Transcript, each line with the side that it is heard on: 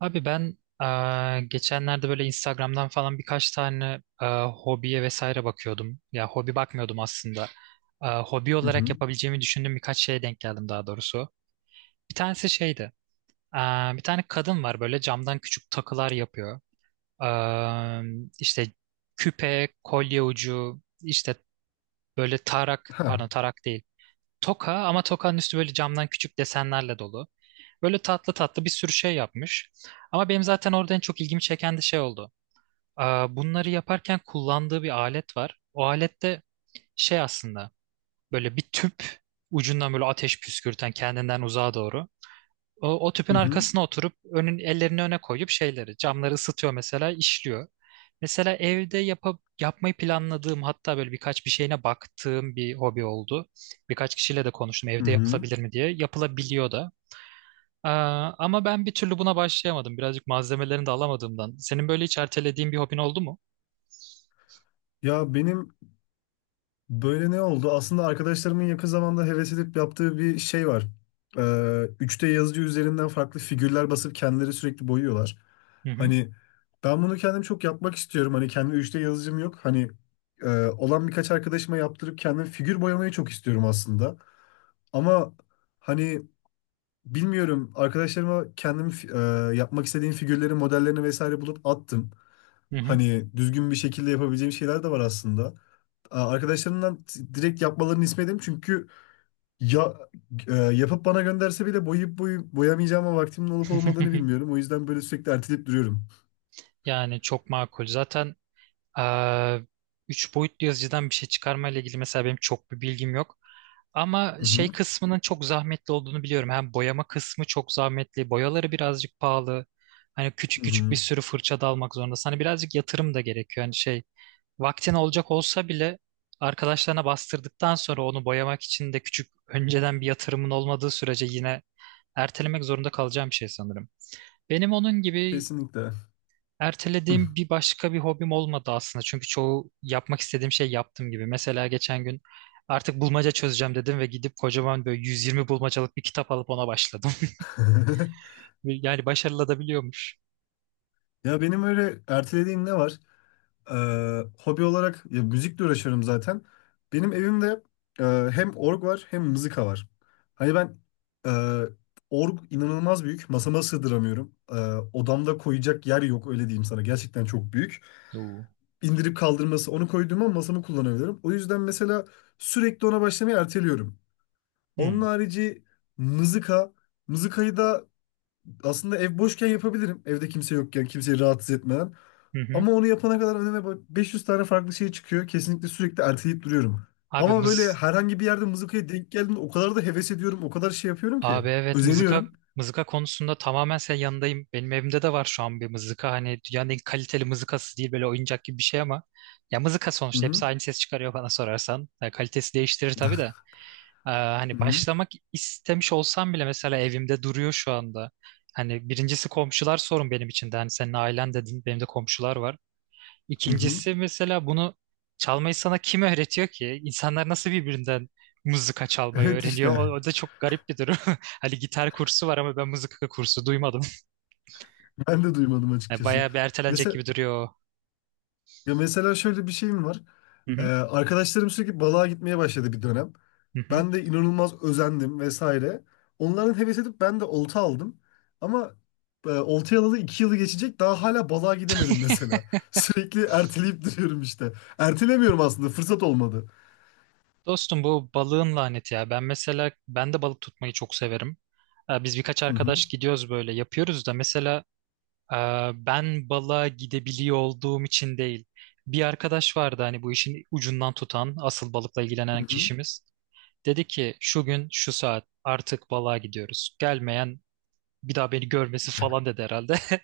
right: Abi ben geçenlerde böyle Instagram'dan falan birkaç tane hobiye vesaire bakıyordum. Ya hobi bakmıyordum aslında. Hobi
left: Hı
right: olarak
left: hı.
right: yapabileceğimi düşündüğüm birkaç şeye denk geldim daha doğrusu. Bir tanesi şeydi. Bir tane kadın var böyle camdan küçük takılar yapıyor. Eee işte küpe, kolye ucu, işte böyle tarak,
left: Ha.
right: pardon tarak değil. Toka ama tokanın üstü böyle camdan küçük desenlerle dolu. Böyle tatlı tatlı bir sürü şey yapmış. Ama benim zaten orada en çok ilgimi çeken de şey oldu. Aa, bunları yaparken kullandığı bir alet var. O alette şey aslında böyle bir tüp ucundan böyle ateş püskürten kendinden uzağa doğru. O tüpün
left: Hı hı.
right: arkasına oturup önün ellerini öne koyup şeyleri camları ısıtıyor mesela işliyor. Mesela evde yapıp yapmayı planladığım hatta böyle birkaç bir şeyine baktığım bir hobi oldu. Birkaç kişiyle de konuştum
left: Hı
right: evde
left: hı.
right: yapılabilir mi diye. Yapılabiliyor da. Ee, Ama ben bir türlü buna başlayamadım. Birazcık malzemelerini de alamadığımdan. Senin böyle hiç ertelediğin bir hobin oldu mu?
left: Ya benim böyle ne oldu? Aslında arkadaşlarımın yakın zamanda heves edip yaptığı bir şey var. 3D yazıcı üzerinden farklı figürler basıp kendileri sürekli boyuyorlar.
right: Hı hı.
left: Hani ben bunu kendim çok yapmak istiyorum. Hani kendi 3D yazıcım yok. Hani olan birkaç arkadaşıma yaptırıp kendim figür boyamayı çok istiyorum aslında. Ama hani, bilmiyorum. Arkadaşlarıma kendim yapmak istediğim figürlerin modellerini vesaire bulup attım.
right: Hı hı.
left: Hani düzgün bir şekilde yapabileceğim şeyler de var aslında. Arkadaşlarımdan direkt yapmalarını istemedim çünkü ya yapıp bana gönderse bile boyayıp boyamayacağıma vaktimin olup olmadığını bilmiyorum. O yüzden böyle sürekli erteleyip duruyorum.
right: Yani çok makul. Zaten eee üç boyutlu yazıcıdan bir şey çıkarma ile ilgili mesela benim çok bir bilgim yok. Ama
left: Hı
right: şey
left: hı.
right: kısmının çok zahmetli olduğunu biliyorum. Hem boyama kısmı çok zahmetli, boyaları birazcık pahalı. Hani küçük
left: Hı
right: küçük bir
left: hı.
right: sürü fırça da almak zorundasın. Hani birazcık yatırım da gerekiyor. Hani şey vaktin olacak olsa bile arkadaşlarına bastırdıktan sonra onu boyamak için de küçük önceden bir yatırımın olmadığı sürece yine ertelemek zorunda kalacağım bir şey sanırım. Benim onun gibi
left: Kesinlikle.
right: ertelediğim bir başka bir hobim olmadı aslında. Çünkü çoğu yapmak istediğim şey yaptım gibi. Mesela geçen gün artık bulmaca çözeceğim dedim ve gidip kocaman böyle 120 bulmacalık bir kitap alıp ona başladım. Yani başarılı da biliyormuş.
left: Ya benim öyle ertelediğim ne var? Hobi olarak ya, müzikle uğraşıyorum zaten. Benim evimde e, hem org var hem mızıka var. Hani e, org inanılmaz büyük. Masama sığdıramıyorum. Odamda koyacak yer yok, öyle diyeyim sana. Gerçekten çok büyük.
right: Oo.
left: İndirip kaldırması onu koyduğuma masamı kullanabilirim. O yüzden mesela sürekli ona başlamayı erteliyorum. Onun
right: Hmm.
left: harici mızıka. Mızıkayı da aslında ev boşken yapabilirim. Evde kimse yokken, kimseyi rahatsız etmeden.
right: Hı hı.
left: Ama onu yapana kadar önüme 500 tane farklı şey çıkıyor. Kesinlikle sürekli erteleyip duruyorum.
right: Abi
left: Ama böyle
right: mız-
left: herhangi bir yerde mızıkaya denk geldiğimde o kadar da heves ediyorum, o kadar şey yapıyorum ki.
right: Abi evet, mızıka
left: Özeniyorum.
right: mızıka konusunda tamamen senin yanındayım. Benim evimde de var şu an bir mızıka. Hani dünyanın en kaliteli mızıkası değil böyle oyuncak gibi bir şey ama ya mızıka
left: Hı
right: sonuçta
left: hı.
right: hepsi aynı ses çıkarıyor bana sorarsan. Ya kalitesi değiştirir tabii de.
left: Hı
right: Hani
left: hı.
right: başlamak istemiş olsam bile mesela evimde duruyor şu anda. Hani birincisi komşular sorun benim için de. Hani senin ailen dedin benim de komşular var.
left: Hı hı.
right: İkincisi mesela bunu çalmayı sana kim öğretiyor ki? İnsanlar nasıl birbirinden mızıka çalmayı
left: Evet
right: öğreniyor? O,
left: işte.
right: o da çok garip bir durum. Hani gitar kursu var ama ben mızıka kursu duymadım.
left: Ben de duymadım
right: Yani
left: açıkçası.
right: bayağı bir ertelenecek
left: Mesela
right: gibi duruyor. O.
left: Ya mesela şöyle bir şeyim var.
right: Hı hı,
left: Arkadaşlarım sürekli balığa gitmeye başladı bir dönem.
right: hı hı.
left: Ben de inanılmaz özendim vesaire. Onların heves edip ben de olta aldım. Ama oltayı alalı 2 yılı geçecek daha hala balığa gidemedim mesela. Sürekli erteleyip duruyorum işte. Ertelemiyorum aslında, fırsat olmadı.
right: Dostum bu balığın laneti ya. Ben mesela ben de balık tutmayı çok severim. Biz birkaç
left: Hı hı.
right: arkadaş gidiyoruz böyle yapıyoruz da mesela e, ben balığa gidebiliyor olduğum için değil. Bir arkadaş vardı hani bu işin ucundan tutan asıl balıkla ilgilenen
left: Hı hı.
right: kişimiz. Dedi ki şu gün şu saat artık balığa gidiyoruz. Gelmeyen bir daha beni görmesi falan dedi herhalde.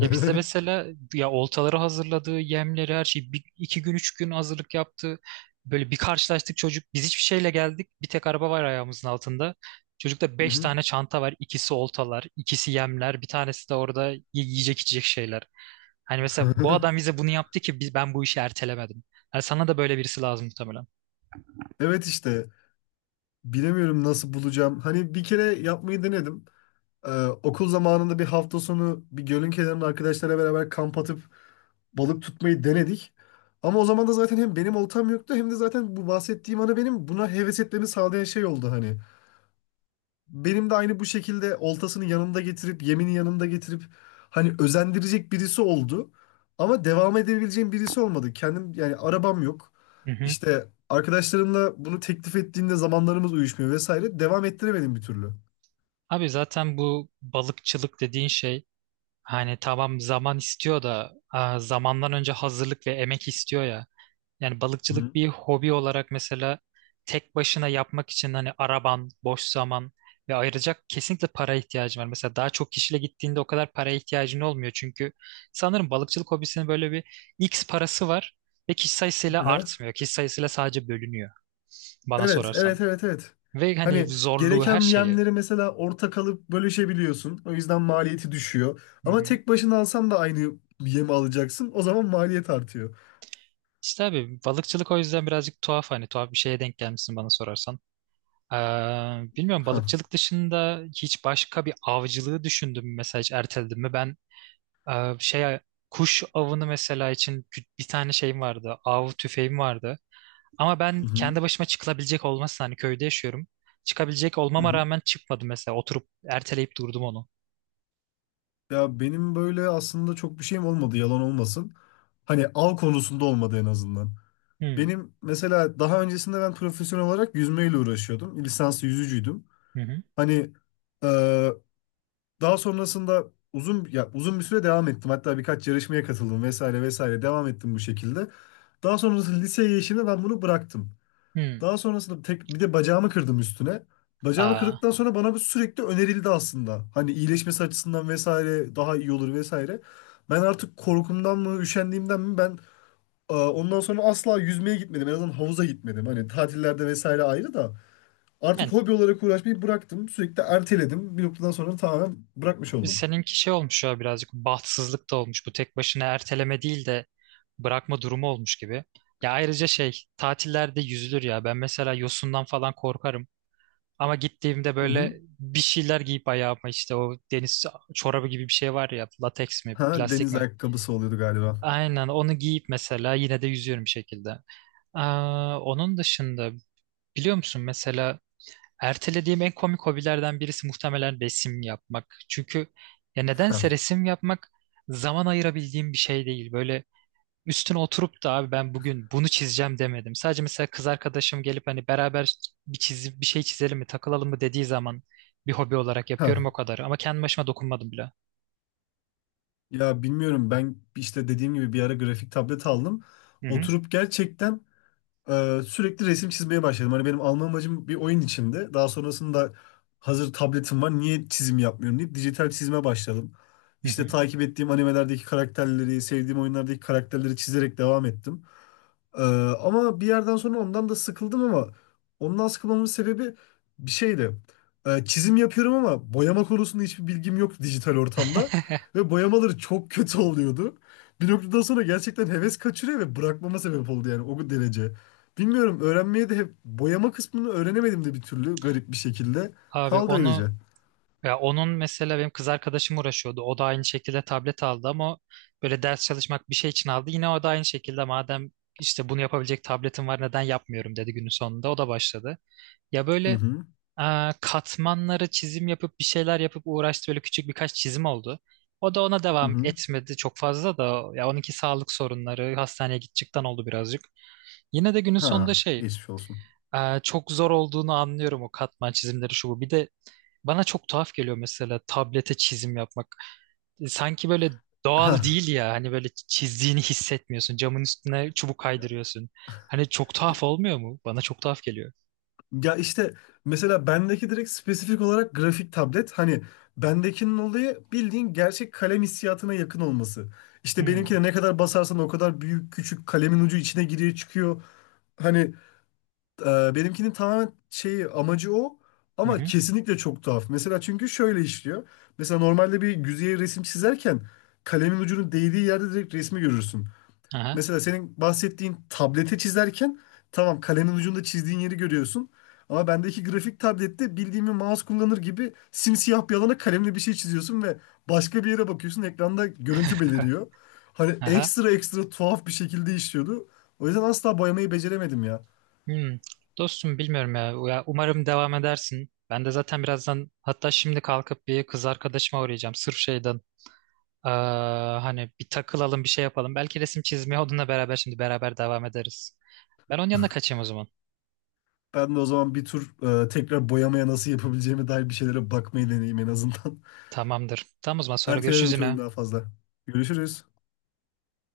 right: Ya bizde mesela ya oltaları hazırladığı yemleri her şeyi bir, iki gün üç gün hazırlık yaptı. Böyle bir karşılaştık çocuk biz hiçbir şeyle geldik. Bir tek araba var ayağımızın altında. Çocukta
left: Hı
right: beş
left: hı.
right: tane çanta var. İkisi oltalar, ikisi yemler, bir tanesi de orada yiyecek içecek şeyler. Hani mesela bu adam bize bunu yaptı ki biz, ben bu işi ertelemedim. Yani sana da böyle birisi lazım muhtemelen.
left: Evet işte, bilemiyorum nasıl bulacağım. Hani bir kere yapmayı denedim. Ee, Okul zamanında bir hafta sonu bir gölün kenarında arkadaşlara beraber kamp atıp balık tutmayı denedik. Ama o zaman da zaten hem benim oltam yoktu hem de zaten bu bahsettiğim ana benim buna heves etmemi sağlayan şey oldu hani. Benim de aynı bu şekilde oltasını yanında getirip yemini yanında getirip hani özendirecek birisi oldu. Ama devam edebileceğim birisi olmadı. Kendim yani, arabam yok. İşte arkadaşlarımla bunu teklif ettiğinde zamanlarımız uyuşmuyor vesaire. Devam ettiremedim bir türlü.
right: Abi zaten bu balıkçılık dediğin şey hani tamam zaman istiyor da aa, zamandan önce hazırlık ve emek istiyor ya. Yani balıkçılık bir hobi olarak mesela tek başına yapmak için hani araban, boş zaman ve ayıracak kesinlikle para ihtiyacın var. Mesela daha çok kişiyle gittiğinde o kadar paraya ihtiyacın olmuyor. Çünkü sanırım balıkçılık hobisinin böyle bir X parası var ve kişi sayısıyla
left: Hı.
right: artmıyor. Kişi sayısıyla sadece bölünüyor bana
left: Evet,
right: sorarsan.
left: evet, evet, evet.
right: Ve hani
left: Hani
right: zorluğu her
left: gereken
right: şeyi.
left: yemleri mesela ortak alıp bölüşebiliyorsun. O yüzden maliyeti düşüyor.
right: Hı
left: Ama
right: hı.
left: tek başına alsan da aynı yemi alacaksın. O zaman maliyet artıyor.
right: İşte abi balıkçılık o yüzden birazcık tuhaf hani tuhaf bir şeye denk gelmişsin bana sorarsan. Ee, Bilmiyorum
left: Ha.
right: balıkçılık dışında hiç başka bir avcılığı düşündüm mü, mesela hiç erteledim mi? Ben şey kuş avını mesela için bir tane şeyim vardı av tüfeğim vardı. Ama ben
left: Hı hı.
right: kendi başıma çıkılabilecek olmasın hani köyde yaşıyorum. Çıkabilecek
left: Hı
right: olmama
left: hı.
right: rağmen çıkmadım mesela oturup erteleyip durdum onu.
left: Ya benim böyle aslında çok bir şeyim olmadı, yalan olmasın. Hani av konusunda olmadı en azından.
right: Hmm,
left: Benim mesela daha öncesinde ben profesyonel olarak yüzmeyle uğraşıyordum. Lisanslı yüzücüydüm.
right: hı hı.
left: Hani daha sonrasında uzun ya uzun bir süre devam ettim. Hatta birkaç yarışmaya katıldım vesaire vesaire, devam ettim bu şekilde. Daha sonrasında liseye geçtiğimde ben bunu bıraktım.
right: Hı.
left: Daha sonrasında tek bir de bacağımı kırdım üstüne. Bacağımı
right: Aa,
left: kırdıktan sonra bana bu sürekli önerildi aslında. Hani iyileşmesi açısından vesaire daha iyi olur vesaire. Ben artık korkumdan mı, üşendiğimden mi, ondan sonra asla yüzmeye gitmedim. En azından havuza gitmedim. Hani tatillerde vesaire ayrı da artık
right: yani
left: hobi olarak uğraşmayı bıraktım. Sürekli erteledim. Bir noktadan sonra tamamen bırakmış oldum.
right: seninki şey olmuş ya birazcık bahtsızlık da olmuş. Bu tek başına erteleme değil de bırakma durumu olmuş gibi. Ya ayrıca şey tatillerde yüzülür ya. Ben mesela yosundan falan korkarım. Ama gittiğimde
left: Hı hı.
right: böyle bir şeyler giyip ayağıma işte o deniz çorabı gibi bir şey var ya lateks mi
left: Ha,
right: plastik
left: deniz
right: mi?
left: ayakkabısı oluyordu galiba.
right: Aynen onu giyip mesela yine de yüzüyorum bir şekilde. Aa, onun dışında biliyor musun mesela ertelediğim en komik hobilerden birisi muhtemelen resim yapmak. Çünkü ya
left: Ha,
right: nedense resim yapmak zaman ayırabildiğim bir şey değil. Böyle üstüne oturup da abi ben bugün bunu çizeceğim demedim. Sadece mesela kız arkadaşım gelip hani beraber bir çizip bir şey çizelim mi, takılalım mı dediği zaman bir hobi olarak yapıyorum
left: ha.
right: o kadar. Ama kendi başıma dokunmadım bile.
left: Ya bilmiyorum, ben işte dediğim gibi bir ara grafik tablet aldım.
right: Hı hı.
left: Oturup gerçekten sürekli resim çizmeye başladım. Hani benim alma amacım bir oyun içinde. Daha sonrasında hazır tabletim var, niye çizim yapmıyorum deyip dijital çizime başladım.
right: Hı
left: İşte
right: hı.
left: takip ettiğim animelerdeki karakterleri, sevdiğim oyunlardaki karakterleri çizerek devam ettim. Ee, Ama bir yerden sonra ondan da sıkıldım, ama ondan sıkılmamın sebebi bir şeydi. Çizim yapıyorum ama boyama konusunda hiçbir bilgim yok dijital ortamda. Ve boyamaları çok kötü oluyordu. Bir noktadan sonra gerçekten heves kaçırıyor ve bırakmama sebep oldu yani, o derece. Bilmiyorum, öğrenmeye de hep boyama kısmını öğrenemedim de bir türlü, garip bir şekilde.
right: Abi
left: Kaldı öylece.
right: onu ya onun mesela benim kız arkadaşım uğraşıyordu. O da aynı şekilde tablet aldı ama böyle ders çalışmak bir şey için aldı. Yine o da aynı şekilde madem işte bunu yapabilecek tabletim var neden yapmıyorum dedi günün sonunda. O da başladı. Ya
left: Hı
right: böyle
left: hı.
right: aa, katmanları çizim yapıp bir şeyler yapıp uğraştı. Böyle küçük birkaç çizim oldu. O da ona
left: Hı
right: devam
left: hı.
right: etmedi çok fazla da ya onunki sağlık sorunları hastaneye gidecekten oldu birazcık. Yine de günün
left: Ha,
right: sonunda şey
left: geçmiş olsun.
right: aa, çok zor olduğunu anlıyorum o katman çizimleri şu bu. Bir de bana çok tuhaf geliyor mesela tablete çizim yapmak. Sanki böyle
left: Ha.
right: doğal değil ya. Hani böyle çizdiğini hissetmiyorsun. Camın üstüne çubuk kaydırıyorsun. Hani çok tuhaf olmuyor mu? Bana çok tuhaf geliyor.
left: Ya işte mesela bendeki direkt spesifik olarak grafik tablet. Hani bendekinin olayı bildiğin gerçek kalem hissiyatına yakın olması. İşte
right: Hmm.
left: benimkine ne kadar basarsan o kadar büyük küçük kalemin ucu içine giriyor çıkıyor. Hani benimkinin tamamen şeyi amacı o,
right: Hı
left: ama
right: hı.
left: kesinlikle çok tuhaf. Mesela çünkü şöyle işliyor. Mesela normalde bir yüzeye resim çizerken kalemin ucunun değdiği yerde direkt resmi görürsün.
right: Aha.
left: Mesela senin bahsettiğin tablete çizerken tamam, kalemin ucunda çizdiğin yeri görüyorsun. Ama bendeki grafik tablette bildiğim bir mouse kullanır gibi simsiyah bir alana kalemle bir şey çiziyorsun ve başka bir yere bakıyorsun, ekranda görüntü beliriyor. Hani
right: Aha.
left: ekstra ekstra tuhaf bir şekilde işliyordu. O yüzden asla boyamayı beceremedim ya.
right: Hmm. Dostum bilmiyorum ya. Ya umarım devam edersin. Ben de zaten birazdan hatta şimdi kalkıp bir kız arkadaşıma uğrayacağım. Sırf şeyden. Aa, hani bir takılalım bir şey yapalım. Belki resim çizmeye onunla beraber şimdi beraber devam ederiz. Ben onun yanına kaçayım o zaman.
left: Ben de o zaman bir tur tekrar boyamaya nasıl yapabileceğime dair bir şeylere bakmayı deneyeyim en azından.
right: Tamamdır. Tamam o zaman sonra görüşürüz
left: Ertelememiş olayım
right: yine.
left: daha fazla. Görüşürüz.